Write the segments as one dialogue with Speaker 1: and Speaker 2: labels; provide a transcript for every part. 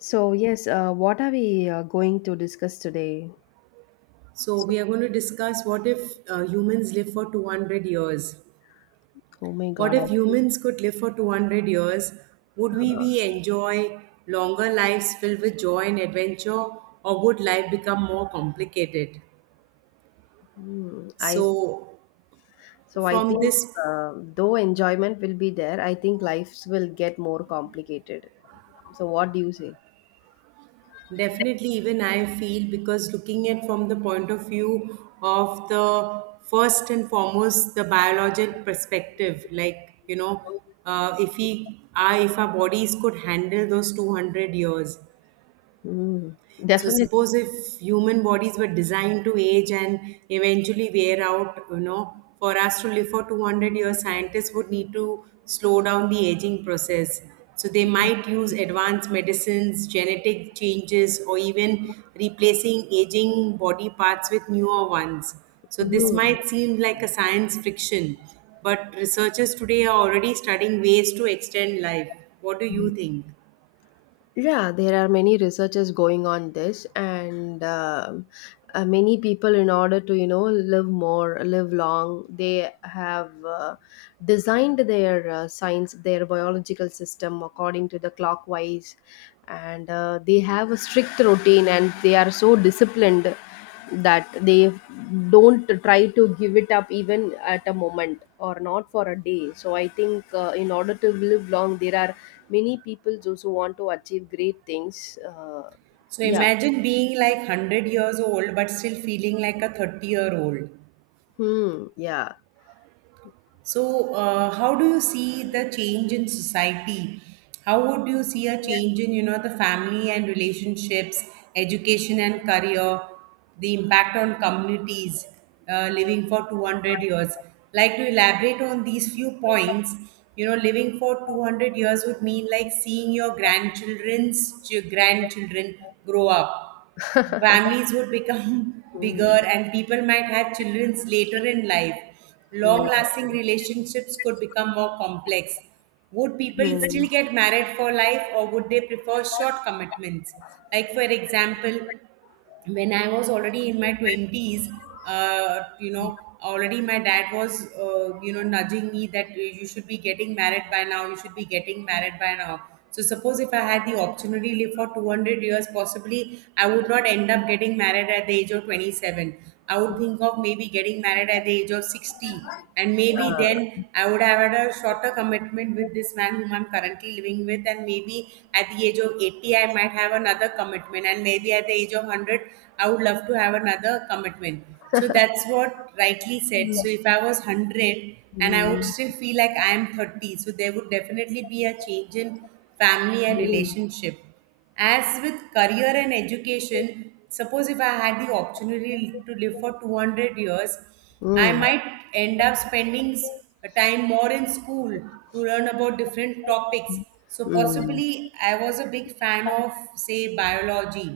Speaker 1: So, yes, what are we going to discuss today?
Speaker 2: So, we are going to discuss what if humans live for 200 years?
Speaker 1: Oh my
Speaker 2: What
Speaker 1: God, I
Speaker 2: if humans could live for 200 years? Would we be enjoy longer lives filled with joy and adventure, or would life become more complicated?
Speaker 1: hmm, I
Speaker 2: So,
Speaker 1: so I
Speaker 2: from
Speaker 1: think
Speaker 2: this
Speaker 1: though enjoyment will be there, I think lives will get more complicated. So, what do you say?
Speaker 2: Definitely, even I feel because looking at from the point of view of the first and foremost the biologic perspective, like you know, if our bodies could handle those 200 years.
Speaker 1: Hmm,
Speaker 2: So
Speaker 1: definitely.
Speaker 2: suppose if human bodies were designed to age and eventually wear out, you know, for us to live for 200 years, scientists would need to slow down the aging process. So they might use advanced medicines, genetic changes, or even replacing aging body parts with newer ones. So this
Speaker 1: Hmm.
Speaker 2: might seem like a science fiction, but researchers today are already studying ways to extend life. What do you think?
Speaker 1: Yeah, there are many researches going on this, and many people, in order to you know live more, live long, they have designed their science, their biological system according to the clockwise, and they have a strict routine, and they are so disciplined that they don't try to give it up even at a moment or not for a day. So I think in order to live long there are many people those who want to achieve great things
Speaker 2: So
Speaker 1: yeah.
Speaker 2: imagine being like 100 years old but still feeling like a 30-year-old.
Speaker 1: Hmm, yeah.
Speaker 2: So, how do you see the change in society? How would you see a change in, you know, the family and relationships, education and career, the impact on communities living for 200 years? Like to elaborate on these few points, you know, living for 200 years would mean like seeing your grandchildren grow up. Families would become
Speaker 1: Hmm.
Speaker 2: bigger and people might have children later in life. Long lasting relationships could become more complex. Would
Speaker 1: Hmm.
Speaker 2: people still
Speaker 1: Hmm.
Speaker 2: get married for life or would they prefer short commitments? Like, for example, when I was already in my 20s, you know, already my dad was, you know, nudging me that you should be getting married by now, you should be getting married by now. So, suppose if I had the opportunity to live for 200 years, possibly I would not end up getting married at the age of 27. I would think of maybe getting married at the age of 60, and maybe then
Speaker 1: Uh,
Speaker 2: I would have had a shorter commitment with this man whom I'm currently living with, and maybe at the age of 80 I might have another commitment, and maybe at the age of 100 I would love to have another commitment. So that's what rightly said.
Speaker 1: hmm.
Speaker 2: So if I was 100 and I would still feel like I am 30, so there would definitely be a change in family and
Speaker 1: Hmm.
Speaker 2: relationship. As with career and education, suppose if I had the opportunity to live for 200 years, I
Speaker 1: Hmm.
Speaker 2: might end up spending s- time more in school to learn about different topics. So
Speaker 1: Hmm.
Speaker 2: possibly I was a big fan of say biology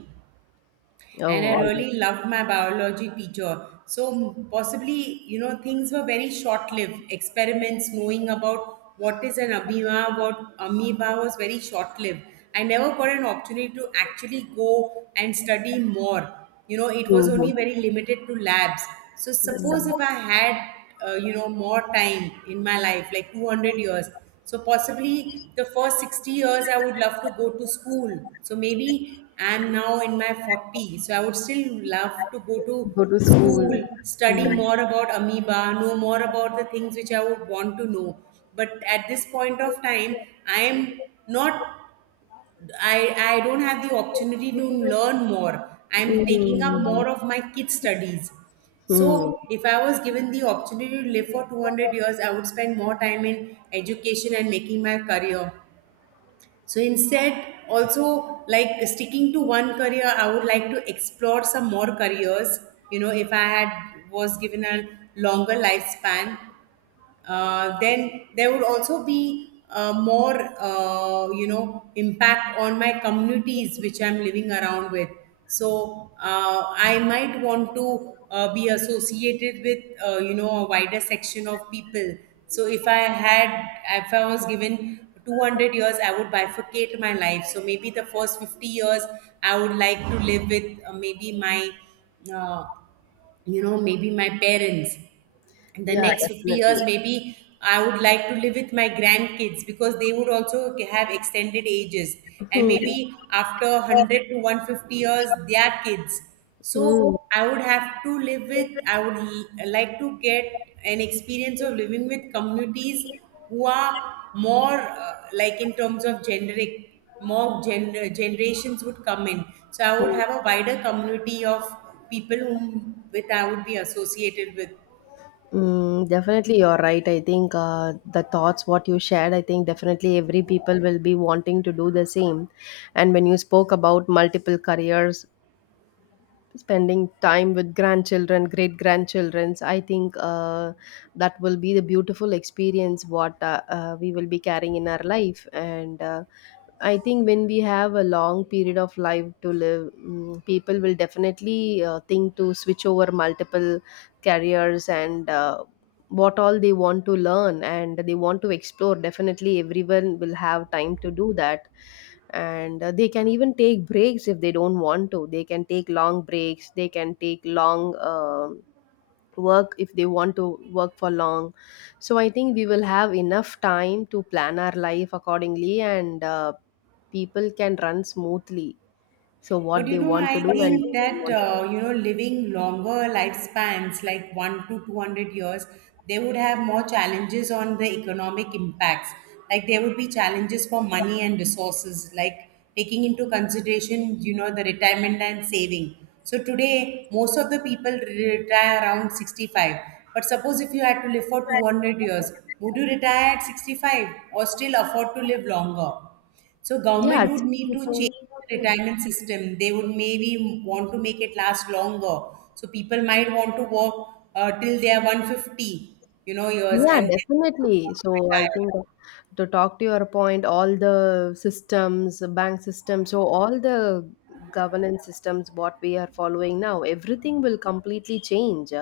Speaker 1: Oh,
Speaker 2: and
Speaker 1: all
Speaker 2: I
Speaker 1: right.
Speaker 2: really loved my biology teacher. So possibly, you know, things were very short-lived. Experiments, knowing about what is an amoeba, what amoeba was very short-lived. I never got an opportunity to actually go and study more. You know, it was only
Speaker 1: Mhm.
Speaker 2: very limited to labs. So suppose
Speaker 1: Mm.
Speaker 2: if I had, you know, more time in my life, like 200 years, so possibly the first 60 years I would love to go to school. So maybe I'm now in my 40. So I would still love to go to
Speaker 1: Go to school.
Speaker 2: school, study
Speaker 1: Mm.
Speaker 2: more about amoeba, know more about the things which I would want to know. But at this point of time, I am not I I don't have the opportunity to learn more. I'm taking up
Speaker 1: Mm.
Speaker 2: more of my kids' studies.
Speaker 1: Mm.
Speaker 2: So if I was given the opportunity to live for 200 years, I would spend more time in education and making my career. So instead, also like sticking to one career, I would like to explore some more careers. You know, if I had was given a longer lifespan, then there would also be more you know impact on my communities which I'm living around with. So I might want to be associated with, you know, a wider section of people. So if I was given 200 years, I would bifurcate my life. So maybe the first 50 years I would like to live with, maybe my uh, you know, maybe my parents. In the
Speaker 1: Yeah,
Speaker 2: next 50 years
Speaker 1: definitely.
Speaker 2: maybe I would like to live with my grandkids because they would also have extended ages, and
Speaker 1: Hmm.
Speaker 2: maybe after 100 to 150 years their kids. So
Speaker 1: Mm,
Speaker 2: I would have to live with, like to get an experience of living with communities who are more, like in terms of gender, generations would come in. So I would have a wider community of people whom with I would be associated with.
Speaker 1: mm, definitely, you're right. I think the thoughts what you shared, I think definitely every people will be wanting to do the same. And when you spoke about multiple careers, spending time with grandchildren great grandchildrens I think that will be the beautiful experience what we will be carrying in our life. And I think when we have a long period of life to live, mm, people will definitely think to switch over multiple careers. And what all they want to learn and they want to explore, definitely everyone will have time to do that. And they can even take breaks. If they don't want to, they can take long breaks, they can take long work if they want to work for long. So I think we will have enough time to plan our life accordingly. And people can run smoothly so
Speaker 2: But
Speaker 1: what
Speaker 2: you
Speaker 1: they
Speaker 2: know,
Speaker 1: want to do
Speaker 2: I
Speaker 1: and they
Speaker 2: think
Speaker 1: don't
Speaker 2: that
Speaker 1: want
Speaker 2: you
Speaker 1: to.
Speaker 2: know, living longer lifespans, like 1 to 200 years, they would have more challenges on the economic impacts. Like there would be challenges for money and resources, like taking into consideration, you know, the retirement and saving. So today, most of the retire around 65. But suppose if you had to live for 200 years, would you retire at 65 or still afford to live longer? So
Speaker 1: Yeah,
Speaker 2: government
Speaker 1: it's
Speaker 2: would need to
Speaker 1: 62.
Speaker 2: change the retirement system. They would maybe want to make it last longer. So people might want to work till they are 150, you know, years,
Speaker 1: Yeah,
Speaker 2: and then they would
Speaker 1: definitely.
Speaker 2: want to
Speaker 1: So I
Speaker 2: retire.
Speaker 1: think to talk to your point, all the systems, bank system, so all the governance systems, what we are following now, everything will completely change.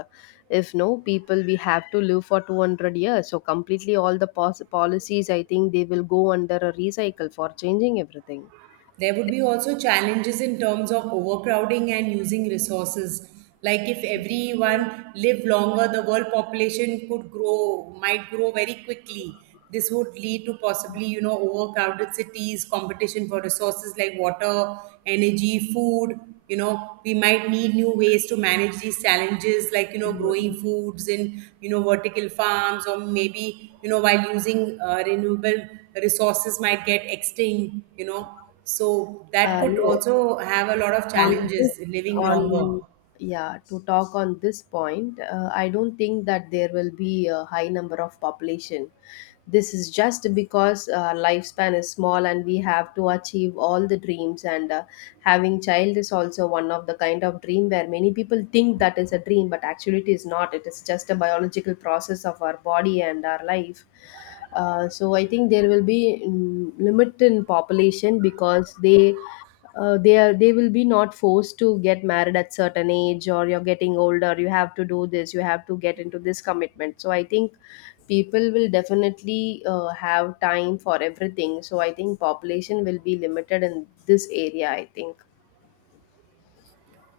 Speaker 1: If no people, we have to live for 200 years. So completely all the policies, I think they will go under a recycle for changing everything.
Speaker 2: There would be also challenges in terms of overcrowding and using resources. Like if everyone lived longer, the world population could grow, might grow very quickly. This would lead to possibly, you know, overcrowded cities, competition for resources like water, energy, food. You know, we might need new ways to manage these challenges, like, you know, growing
Speaker 1: Mhm.
Speaker 2: foods in, you know, vertical farms, or maybe, you know, while using renewable resources might get extinct, you know, so that could
Speaker 1: No.
Speaker 2: also have a lot of
Speaker 1: on this
Speaker 2: challenges living longer.
Speaker 1: on Yeah, to talk on this point, I don't think that there will be a high number of population. This is just because lifespan is small and we have to achieve all the dreams. And having child is also one of the kind of dream where many people think that is a dream, but actually it is not. It is just a biological process of our body and our life. So I think there will be mm, limit in population because they are, they will be not forced to get married at certain age or you're getting older you have to do this, you have to get into this commitment. So I think people will definitely have time for everything. So I think population will be limited in this area, I think.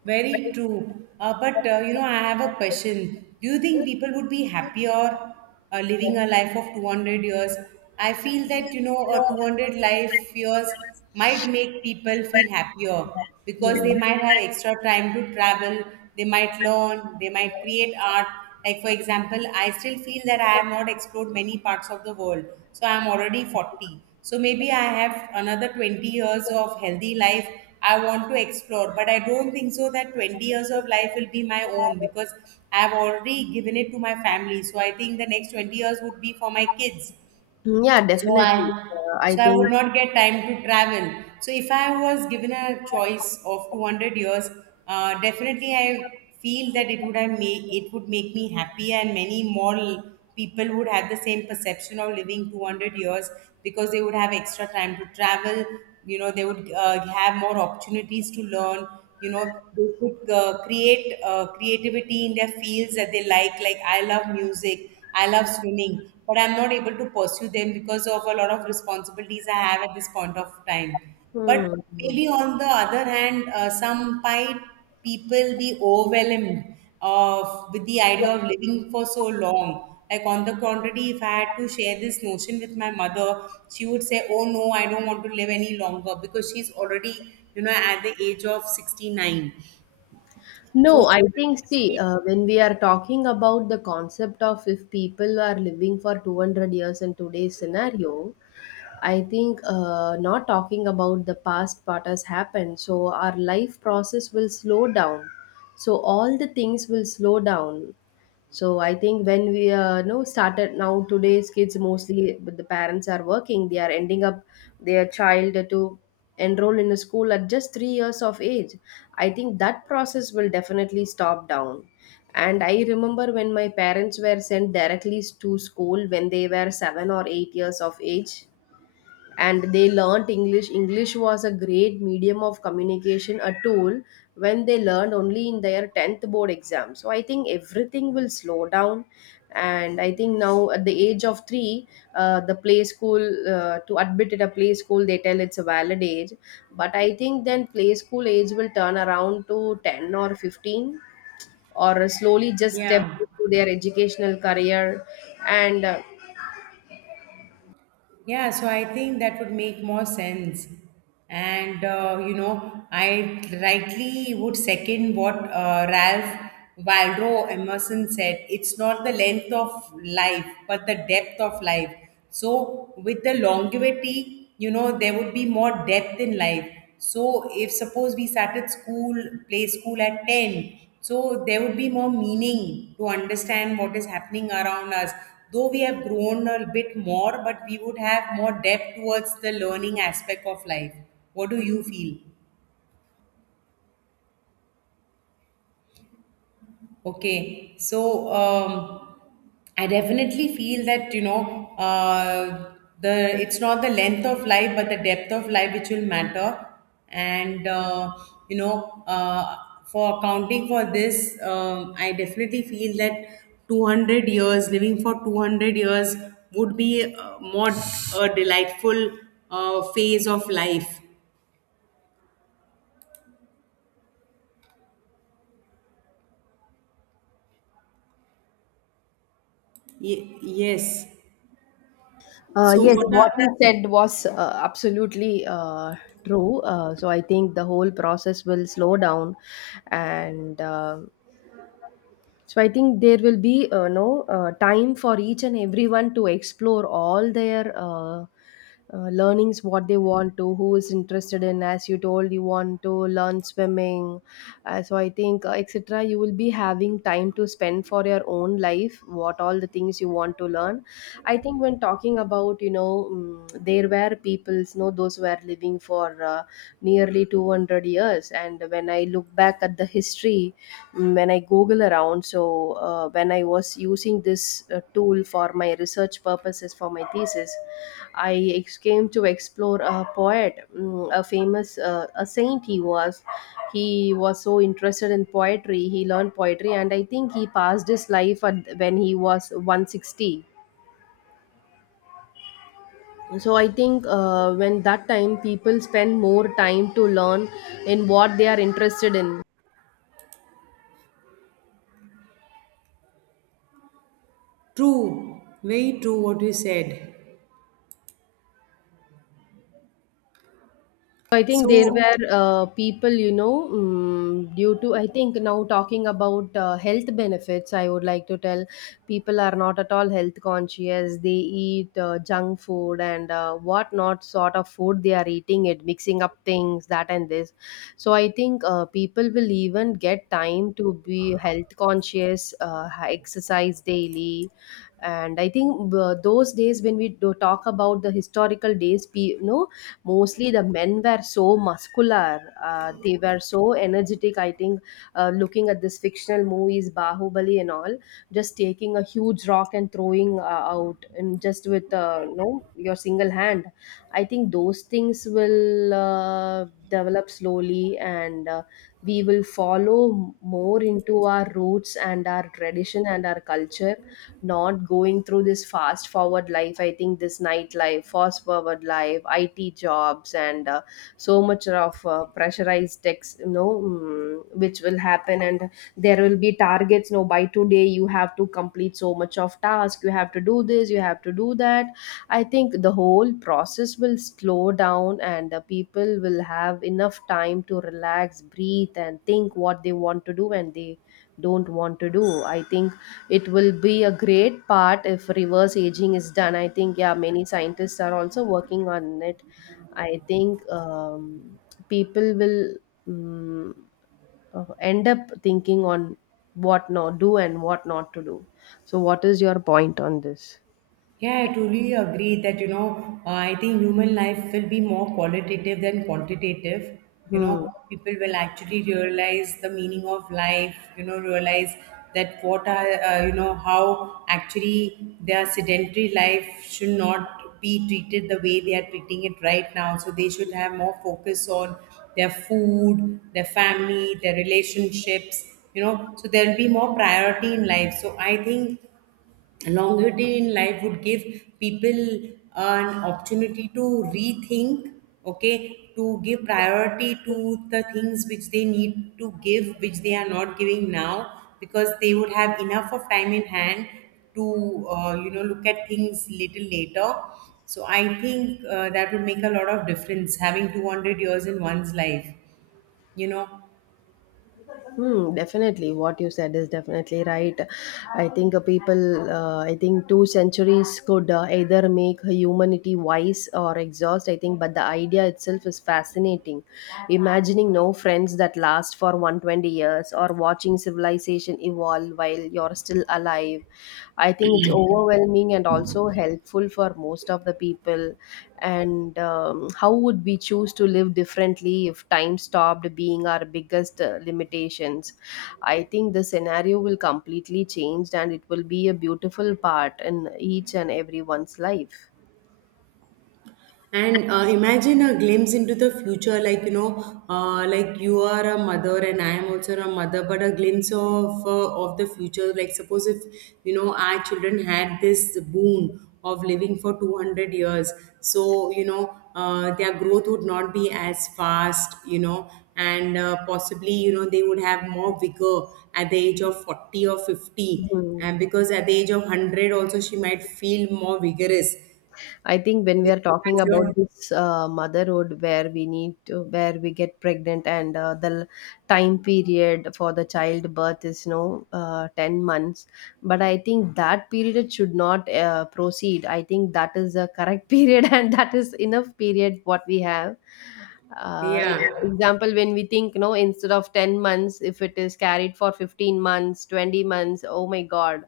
Speaker 2: Very true. But you know, I have a question. Do you think people would be happier living a life of 200 years? I feel that you know, a 200 life years might make people feel happier because
Speaker 1: Hmm.
Speaker 2: they might have extra time to travel, they might learn, they might create art. Like for example, I still feel that I have not explored many parts of the world. So I'm already 40. So maybe I have another 20 years of healthy life I want to explore. But I don't think so that 20 years of life will be my own because I have already given it to my family. So I think the next 20 years would be for my kids.
Speaker 1: Yeah,
Speaker 2: So
Speaker 1: definitely, I
Speaker 2: I
Speaker 1: think.
Speaker 2: would not get time to travel. So if I was given a choice of 200 years, definitely I feel that it would make me happy, and many more people would have the same perception of living 200 years because they would have extra time to travel. You know, they would have more opportunities to learn. You know, they could create creativity in their fields that they like. Like I love music. I love swimming, but I'm not able to pursue them because of a lot of responsibilities I have at this point of time. But
Speaker 1: Hmm.
Speaker 2: maybe on the other hand, people be overwhelmed of with the idea of living for so long. Like on the contrary, if I had to share this notion with my mother, she would say, "Oh no, I don't want to live any longer," because she's already, you know, at the age of 69.
Speaker 1: No, I think, see, when we are talking about the concept of if people are living for 200 years in today's scenario, I think not talking about the past what has happened, so our life process will slow down. So all the things will slow down. So I think when we know started now today's kids mostly, but the parents are working, they are ending up their child to enroll in a school at just 3 years of age. I think that process will definitely stop down. And I remember when my parents were sent directly to school when they were 7 or 8 years of age, and they learnt english, english was a great medium of communication, a tool, when they learned only in their 10th board exam. So I think everything will slow down. And I think now at the age of 3, the play school, to admit at a play school they tell it's a valid age, but I think then play school age will turn around to 10 or 15, or slowly just step
Speaker 2: Yeah.
Speaker 1: into their educational career. And
Speaker 2: Yeah, so I think that would make more sense. And, you know, I rightly would second what Ralph Waldo Emerson said. It's not the length of life, but the depth of life. So, with the longevity, you know, there would be more depth in life. So, if suppose we started school, play school at 10, so there would be more meaning to understand what is happening around us, though we have grown a bit more, but we would have more depth towards the learning aspect of life. What do you feel? Okay, so I definitely feel that you know, the it's not the length of life but the depth of life which will matter, and you know, for accounting for this, I definitely feel that two hundred years living for 200 years would be more a delightful phase of life. Yes.
Speaker 1: uh,
Speaker 2: So
Speaker 1: yes,
Speaker 2: what
Speaker 1: what
Speaker 2: a
Speaker 1: you said was absolutely true. So I think the whole process will slow down, and um, so I think there will be no time for each and everyone to explore all their learnings, what they want to, who is interested in. As you told, you want to learn swimming. So I think etc. You will be having time to spend for your own life, what all the things you want to learn. I think when talking about you know there were peoples, you know those were living for nearly 200 years, and when I look back at the history mm, when I Google around. So, when I was using this tool for my research purposes for my thesis, I came to explore a poet, mm, a famous, a saint he was. He was so interested in poetry. He learned poetry, and I think he passed his life at, when he was 160. So I think when that time people spend more time to learn in what they are interested in.
Speaker 2: True, very true what you said.
Speaker 1: So, I think there
Speaker 2: So
Speaker 1: were people, you know, mm, due to, I think now talking about health benefits, I would like to tell, people are not at all health conscious. They eat junk food and what not sort of food they are eating it, mixing up things, that and this. So I think people will even get time to be health conscious, exercise daily. And I think those days when we do talk about the historical days you know mostly the men were so muscular, they were so energetic. I think looking at this fictional movies Bahubali and all, just taking a huge rock and throwing out, and just with you know your single hand, I think those things will develop slowly. And we will follow more into our roots and our tradition and our culture, not going through this fast forward life. I think this nightlife fast forward life IT jobs and so much of pressurized text you know mm, which will happen. And there will be targets, no, by today you have to complete so much of task, you have to do this, you have to do that. I think the whole process will slow down and the people will have enough time to relax, breathe, and think what they want to do and they don't want to do. I think it will be a great part if reverse aging is done. I think, yeah, many scientists are also working on it. I think people will mm, end up thinking on what not do and what not to do. So, what is your point on this?
Speaker 2: yeah, I truly agree that, you know, I think human life will be more qualitative than quantitative. You
Speaker 1: Hmm.
Speaker 2: know, people will actually realize the meaning of life, you know, realize that what are, you know, how actually their sedentary life should not be treated the way they are treating it right now. So they should have more focus on their food, their family, their relationships, so there will be more priority in life. So I think longevity in life would give people an opportunity to rethink, okay, to give priority to the things which they need to give, which they are not giving now, because they would have enough of time in hand to look at things little later. So I think that would make a lot of difference having 200 years in one's life you know
Speaker 1: Hmm, definitely. What you said is definitely right. I think people, I think two centuries could either make humanity wise or exhaust, I think, but the idea itself is fascinating. Imagining no friends that last for 120 years or watching civilization evolve while you're still alive, I think it's overwhelming and also helpful for most of the people. And how would we choose to live differently if time stopped being our biggest limitations? I think the scenario will completely change and it will be a beautiful part in each and everyone's life.
Speaker 2: And imagine a glimpse into the future, like you are a mother and I am also a mother, but a glimpse of the future. Like, suppose if our children had this boon of living for 200 years, so their growth would not be as fast, and possibly they would have more vigor at the age of 40 or 50,
Speaker 1: Mhm.
Speaker 2: and because at the age of 100 also she might feel more vigorous.
Speaker 1: I think when we
Speaker 2: You
Speaker 1: are
Speaker 2: know,
Speaker 1: talking
Speaker 2: as
Speaker 1: about
Speaker 2: your
Speaker 1: this motherhood, where we need to, where we get pregnant, and the time period for the childbirth is no 10 months. But I think that period should not proceed. I think that is the correct period, and that is enough period what we have. Uh,
Speaker 2: Yeah,
Speaker 1: example when we think no instead of 10 months if it is carried for 15 months 20 months, oh my god,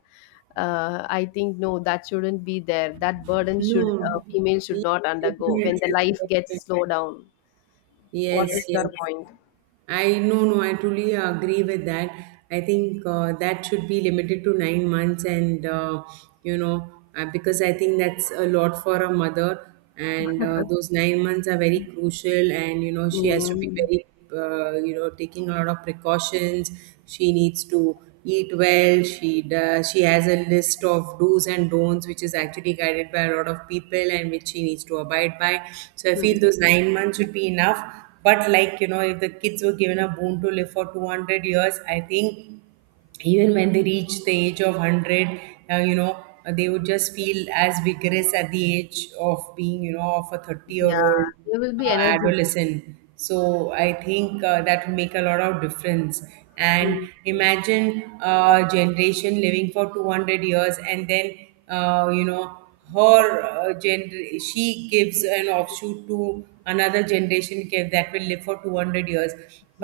Speaker 1: I think no that shouldn't be there, that burden should,
Speaker 2: no,
Speaker 1: female should
Speaker 2: yeah,
Speaker 1: not undergo when
Speaker 2: definitely,
Speaker 1: the life gets
Speaker 2: definitely.
Speaker 1: slowed down. What is
Speaker 2: Yes, yes.
Speaker 1: your point?
Speaker 2: I no no I truly agree with that. I think that should be limited to 9 months, and you know because I think that's a lot for a mother, and those 9 months are very crucial, and she has to be
Speaker 1: Mm.
Speaker 2: very taking a lot of precautions. She needs to eat well. She has a list of do's and don'ts, which is actually guided by a lot of people and which she needs to abide by. So I feel
Speaker 1: Hmm.
Speaker 2: those 9 months should be enough, but, like, if the kids were given a boon to live for 200 years, I think even when they reach the age of 100, uh, you know, they would just feel as vigorous at the age of being, of a 30 year
Speaker 1: Yeah,
Speaker 2: old
Speaker 1: they will be energetic.
Speaker 2: adolescent. So I think that would make a lot of difference. And
Speaker 1: Mm.
Speaker 2: imagine a generation living for 200 years and then, uh, you know, her she gives an offshoot to another generation that will live for 200 years.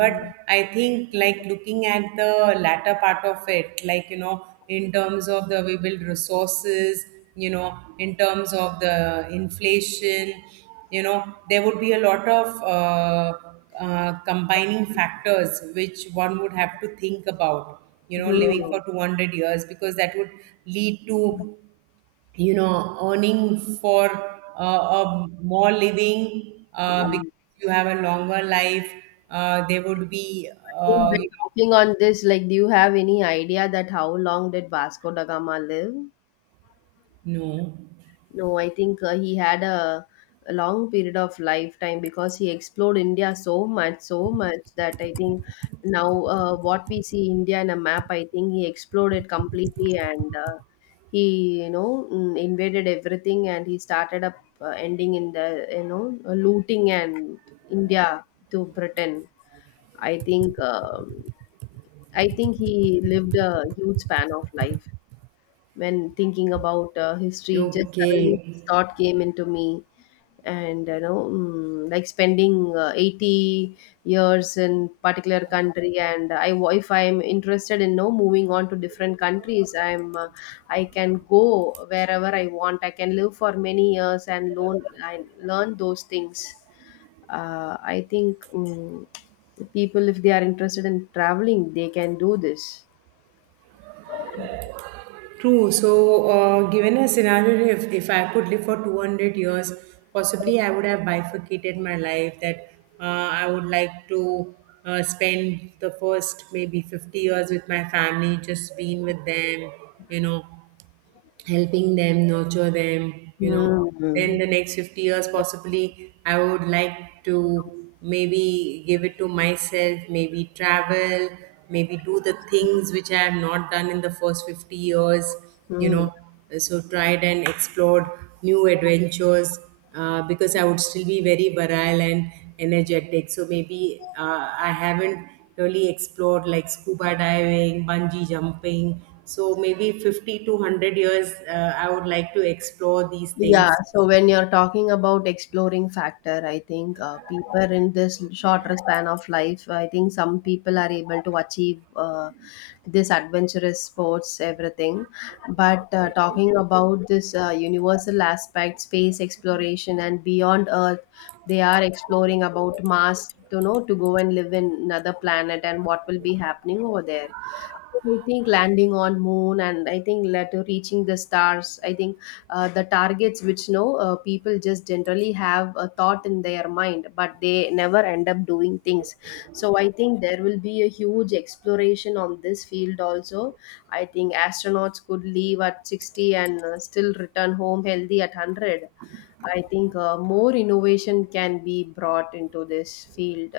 Speaker 2: But I think, like, looking at the latter part of it, like, in terms of the available resources, in terms of the inflation, there would be a lot of combining factors which one would have to think about, living for
Speaker 1: Mm.
Speaker 2: 200 years, because that would lead to, earning for a more living,
Speaker 1: Mm.
Speaker 2: because you have a longer life. There would be
Speaker 1: I think
Speaker 2: uh,
Speaker 1: we're
Speaker 2: you
Speaker 1: talking on this. Like, do you have any idea that how long did Vasco da Gama live?
Speaker 2: know,
Speaker 1: No, I think he had a long period of lifetime because he explored India so much, so much that I think now what we see India in a map, I think he explored it completely. And he, you know, mm, invaded everything and he started up ending in the, you know, looting and India to Britain. I think, um I think he lived a huge span of life when thinking about
Speaker 2: no,
Speaker 1: history. Just
Speaker 2: okay,
Speaker 1: suddenly this thought came into me. And you know, like spending 80 years in particular country. And I if I'm interested in no moving on to different countries, I'm I can go wherever I want, I can live for many years and learn those things. I think, people if they are interested in traveling they can do this.
Speaker 2: true. So, given a scenario, if I could live for 200 years, possibly I would have bifurcated my life, that I would like to spend the first maybe 50 years with my family, just being with them, you know helping them, nurture them.
Speaker 1: Hmm.
Speaker 2: Then the next 50 years, possibly, I would like to maybe give it to myself, maybe travel, maybe do the things which I have not done in the first 50 years, you
Speaker 1: Hmm.
Speaker 2: know. So, tried and explored new adventures, because I would still be very virile and energetic. So maybe I haven't really explored, like, scuba diving, bungee jumping. So maybe 50 to 100 years, I would like to explore these
Speaker 1: Yeah,
Speaker 2: things.
Speaker 1: so when you're talking about exploring factor, I think people in this shorter span of life, I think some people are able to achieve this adventurous sports, everything. But talking about this universal aspect, space exploration and beyond Earth, they are exploring about Mars, you know, to go and live in another planet and what will be happening over there. I think landing on moon and I think later reaching the stars. I think the targets which no people just generally have a thought in their mind, but they never end up doing things. So I think there will be a huge exploration on this field also. I think astronauts could leave at 60 and still return home healthy at 100. I think more innovation can be brought into this field.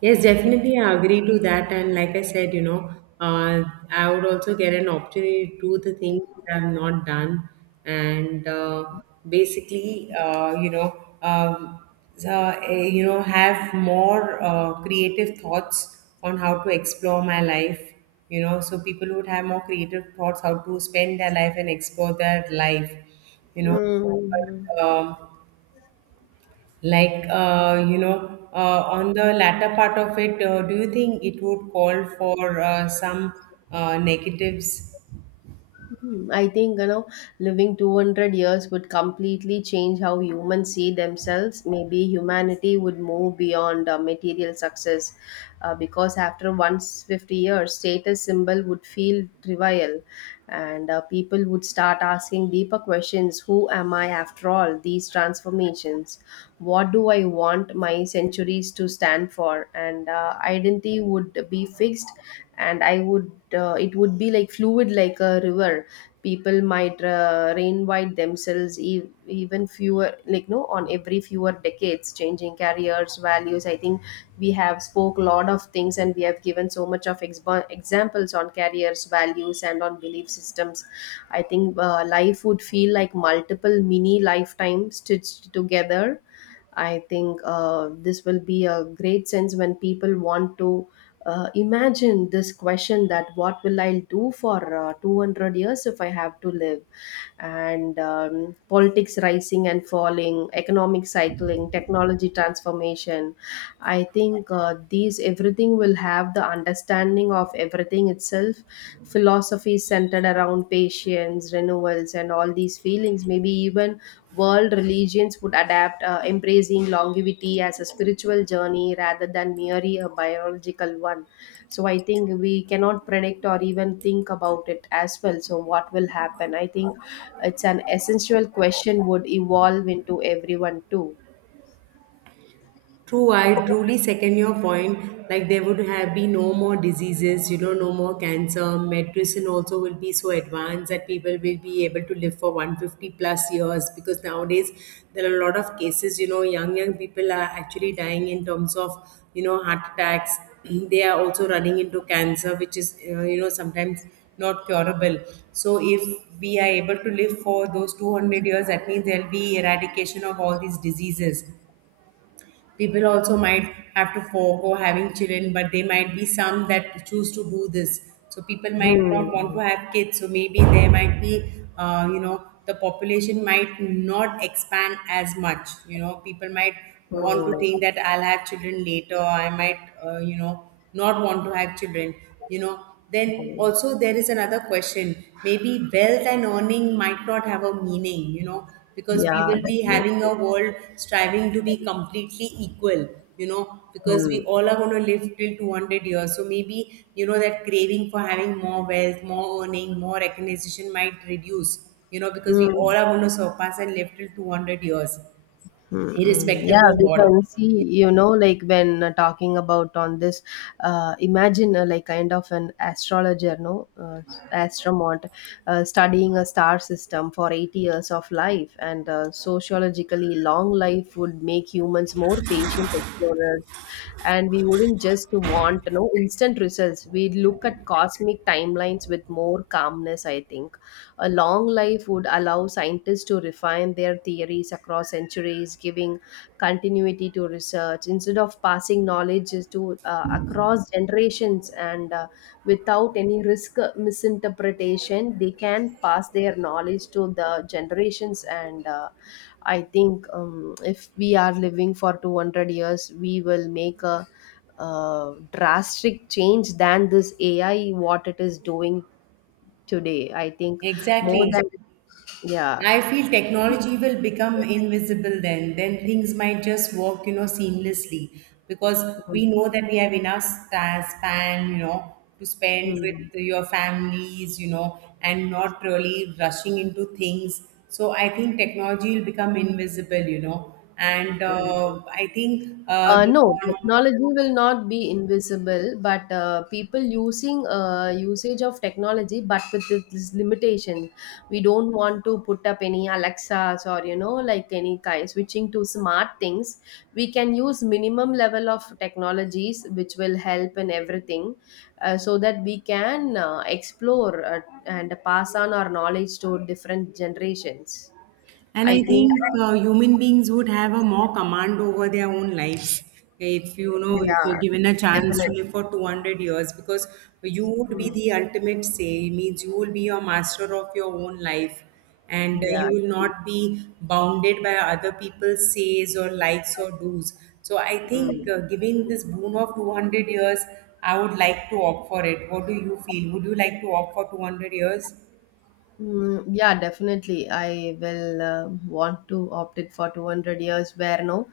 Speaker 2: Yes, definitely I agree to that. And, like I said, uh, I would also get an opportunity to do the things that I've not done. And basically, so, have more creative thoughts on how to explore my life. So people would have more creative thoughts how to spend their life and explore their life. You know,
Speaker 1: Mhm.
Speaker 2: um, on the latter part of it, do you think it would call for some negatives?
Speaker 1: Hmm, I think you know living 200 years would completely change how humans see themselves. Maybe humanity would move beyond material success because after 150 years, status symbol would feel trivial, and people would start asking deeper questions. Who am I after all? These transformations, what do I want my centuries to stand for? And identity would be fixed, and I would it would be like fluid, like a river. People might reinvite themselves, even fewer, like no, on every fewer decades, changing careers values. I think we have spoke a lot of things, and we have given so much of expo examples on careers values and on belief systems. I think life would feel like multiple mini lifetimes stitched together. I think this will be a great sense when people want to imagine this question, that what will I do for 200 years if I have to live? And politics rising and falling, economic cycling, technology transformation, I think these everything will have the understanding of everything itself. Philosophy centered around patience, renewals, and all these feelings. Maybe even world religions would adapt, embracing longevity as a spiritual journey rather than merely a biological one. So I think we cannot predict or even think about it as well. So what will happen? I think it's an essential question would evolve into everyone too.
Speaker 2: True, I truly second your point. Like, there would have been no more diseases, no more cancer. Medicine also will be so advanced that people will be able to live for 150 plus years, because nowadays there are a lot of cases, young, young people are actually dying in terms of, heart attacks. They are also running into cancer, which is, sometimes not curable. So if we are able to live for those 200 years, that means there'll be eradication of all these diseases. People also might have to forego having children, but there might be some that choose to do this. So people might not want to
Speaker 1: Hmm.
Speaker 2: have kids. So maybe there might be, the population might not expand as much. People might want to
Speaker 1: Hmm.
Speaker 2: think that I'll have children later. I might, not want to have children. You know, then
Speaker 1: Mm.
Speaker 2: also there is another question. Maybe wealth and earning might not have a meaning, because we
Speaker 1: Yeah,
Speaker 2: will be having
Speaker 1: definitely.
Speaker 2: a world striving to be completely equal, because we
Speaker 1: Mm.
Speaker 2: all are going to live till 200 years. So maybe, that craving for having more wealth, more earning, more recognition might reduce, because we
Speaker 1: Mm.
Speaker 2: all are going to surpass and live till 200 years,
Speaker 1: Mm, mm.
Speaker 2: irrespective
Speaker 1: Yeah,
Speaker 2: of
Speaker 1: we
Speaker 2: what.
Speaker 1: can see, you know, like when talking about on this, imagine like kind of an astrologer, no, astronaut, studying a star system for 8 years of life. And sociologically, long life would make humans more patient explorers, and we wouldn't just want, you know, instant results. We look at cosmic timelines with more calmness. I think a long life would allow scientists to refine their theories across centuries, giving continuity to research instead of passing knowledge is to across generations. And without any risk misinterpretation, they can pass their knowledge to the generations. And I think, if we are living for 200 years, we will make a, drastic change than this AI, what it is doing today. I think more than,
Speaker 2: Exactly.
Speaker 1: yeah.
Speaker 2: I feel technology will become invisible then. Then things might just work, seamlessly, because
Speaker 1: Mm,
Speaker 2: we know that we have enough span, to spend with
Speaker 1: mm,
Speaker 2: your families, and not really rushing into things. So I think technology will become invisible, and
Speaker 1: mm.
Speaker 2: I think uh, the
Speaker 1: No, technology will not be invisible, but people using usage of technology, but with this limitation, we don't want to put up any Alexas or, you know, like any kind switching to smart things. We can use minimum level of technologies, which will help in everything, so that we can explore and pass on our knowledge to different generations.
Speaker 2: And
Speaker 1: I
Speaker 2: I
Speaker 1: think,
Speaker 2: think human beings would have a more command over their own lives if you know if
Speaker 1: yeah,
Speaker 2: you're given a chance
Speaker 1: definitely.
Speaker 2: to live for 200 years, because you would
Speaker 1: Mm,
Speaker 2: be the ultimate say, means you will be your master of your own life, and
Speaker 1: yeah.
Speaker 2: you will not be bounded by other people's says or likes or do's. So I think
Speaker 1: Mm.
Speaker 2: giving this boon of 200 years, I would like to opt for it. What do you feel? Would you like to opt for 200 years?
Speaker 1: Mm, yeah, definitely. I will want to opt it for 200 years where no,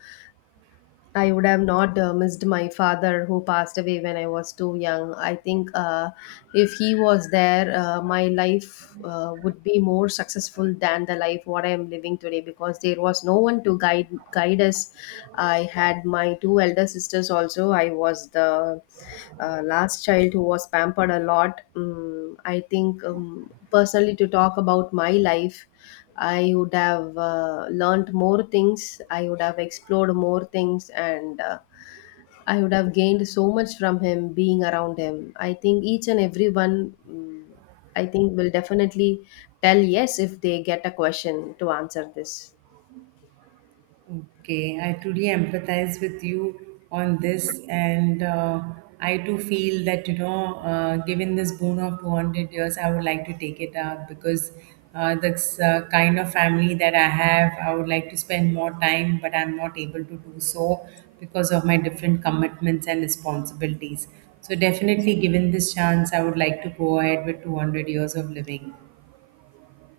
Speaker 1: I would have not missed my father, who passed away when I was too young. I think if he was there, my life would be more successful than the life what I am living today, because there was no one to guide us. I had my two elder sisters also. I was the last child who was pampered a lot. I think personally, to talk about my life, I would have learned more things, I would have explored more things, and I would have gained so much from him being around him. I think each and everyone, I think, will definitely tell yes if they get a question to answer this.
Speaker 2: Okay, I truly empathize with you on this, and I too feel that given this boon of 200 years, I would like to take it up, because that's kind of family that I have. I would like to spend more time, but I'm not able to do so because of my different commitments and responsibilities. So, definitely, given this chance, I would like to go ahead with 200 years of living.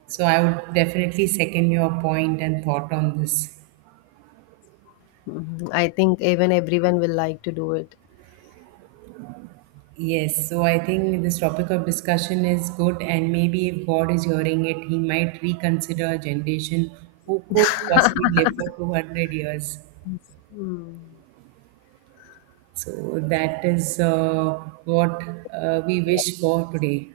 Speaker 2: So, I would definitely second your point and thought on this.
Speaker 1: Mhm. I think even everyone will like to do it.
Speaker 2: Yes, so I think this topic of discussion is good, and maybe if God is hearing it, He might reconsider a generation who could possibly live for 200 years.
Speaker 1: Mm.
Speaker 2: So that is what we wish for today.